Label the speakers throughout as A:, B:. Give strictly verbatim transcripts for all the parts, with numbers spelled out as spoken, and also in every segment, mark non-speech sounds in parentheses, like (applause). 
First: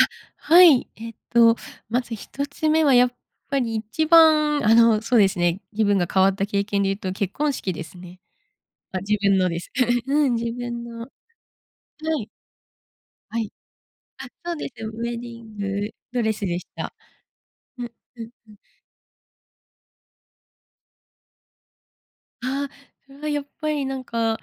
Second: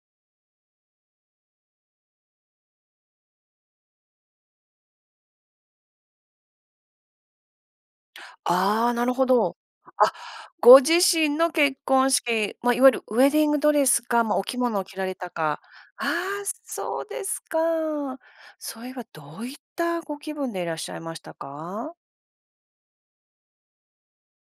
A: あ、はい、えっとまずひとつめは、やっぱりいちばんあの、そうですね、気分が変わった経験で言うと、結婚式ですね。
B: ああ、
A: あ、
B: なる
A: 自
B: ほ
A: 分の
B: ど。
A: です。
B: あ、
A: (chuckles) うん、自
B: ご
A: 分
B: 自
A: の。は
B: 身の結婚
A: い。
B: 式、ま、いわゆるウエデ
A: は
B: ィ
A: い。
B: ングドレスか、
A: あ、
B: ま、お
A: そう
B: 着
A: で
B: 物
A: す
B: を
A: よ。
B: 着ら
A: ウ
B: れ
A: エデ
B: た
A: ィン
B: か
A: グ
B: あ
A: ドレス
B: あ、
A: でし
B: そ
A: た。
B: そうですか。
A: うん、うん、うん。
B: それはどういったご気分でいらっしゃいましたか？
A: ああ、それはやっぱりなんか、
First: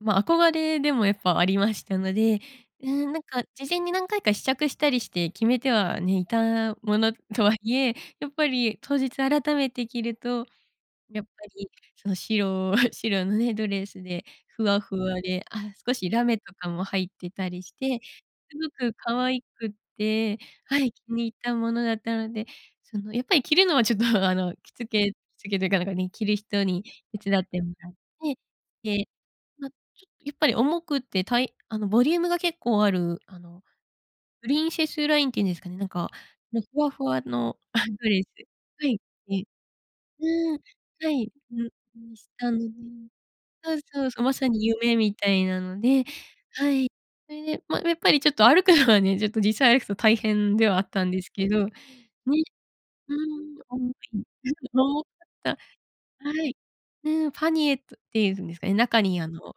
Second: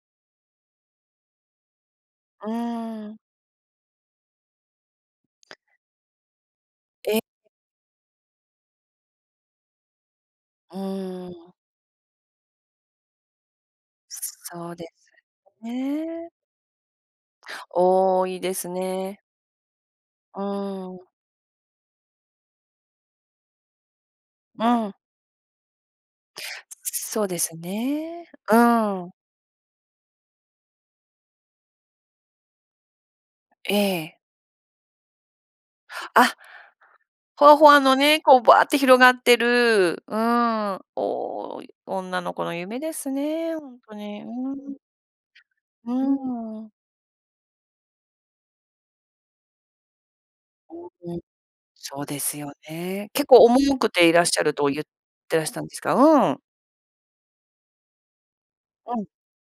A: ま、憧れでもやっぱありましたので、
B: う
A: う
B: ー
A: ん、な
B: ん。
A: んか事前に何回か試着したりして決めてはね、いたもの
B: え。
A: とはいえ、やっぱり当日改めて着ると、
B: う
A: やっ
B: ー
A: ぱ
B: ん。
A: り、その白 (chuckles) 白のね、ドレスでふ
B: そう
A: わ
B: で
A: ふ
B: す
A: わで、あ、
B: よ
A: 少しラ
B: ね。
A: メとかも入ってたりして、
B: おお、いいで
A: す
B: す
A: ごく可
B: ね。
A: 愛くって、は
B: う
A: い、気
B: ん。
A: に入ったものだったので、そのやっぱり着るのはちょっと、あの
B: う
A: 着付
B: ん。
A: け着付けというかなんかね、着る人に
B: そ
A: 手
B: う
A: 伝
B: で
A: っ
B: す
A: てもらっ
B: ね。
A: て、
B: う
A: で、
B: ん。
A: ま、ちょっと、やっぱり重くてたいあのボリュームが結構ある、あの
B: ええ。
A: プリンセスラインっていうんですかね、なんか、
B: あ
A: もうふわふわ
B: ホワ
A: の
B: ホ
A: あ、
B: ワの
A: ド
B: ね、
A: レス
B: こうバーって
A: は
B: 広
A: い。
B: がって
A: え、
B: る、う
A: うん、
B: ん、
A: はいん
B: おお、
A: に
B: 女
A: し
B: の子
A: た
B: の
A: の
B: 夢ですね、ほ
A: そう
B: んと
A: そうそ
B: に。
A: う。
B: う
A: まさに
B: ん。う
A: 夢みたいなので、
B: ー
A: は
B: ん。
A: い。それで、ま、やっぱりちょっと歩くのはね、ちょっと実際歩くと大変ではあったん
B: うん、う
A: で
B: ん。
A: すけど、ね
B: そうで
A: う
B: す
A: ん、
B: よね。結構重くていらっしゃるとゆっ
A: (unintelligible)
B: てらしたんですか。うん。
A: はい。うん、パニエットっていうんですかね、中
B: うん。
A: にあの、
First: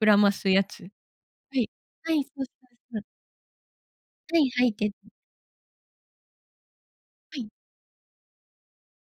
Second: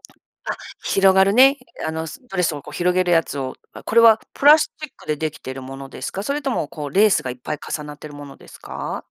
A: 膨らます
B: あ、
A: やつは
B: 広がるね、
A: い、
B: あの
A: は
B: す
A: い、そ
B: ドレ
A: う、そ
B: スをこう
A: う、
B: 広
A: そう。
B: げるやつを、これは
A: は
B: プ
A: い、
B: ラ
A: は
B: ス
A: い
B: チ
A: て
B: ックで出来てるものですか？それともこう、レースがいっ
A: はい。
B: ぱい重なってるものですか？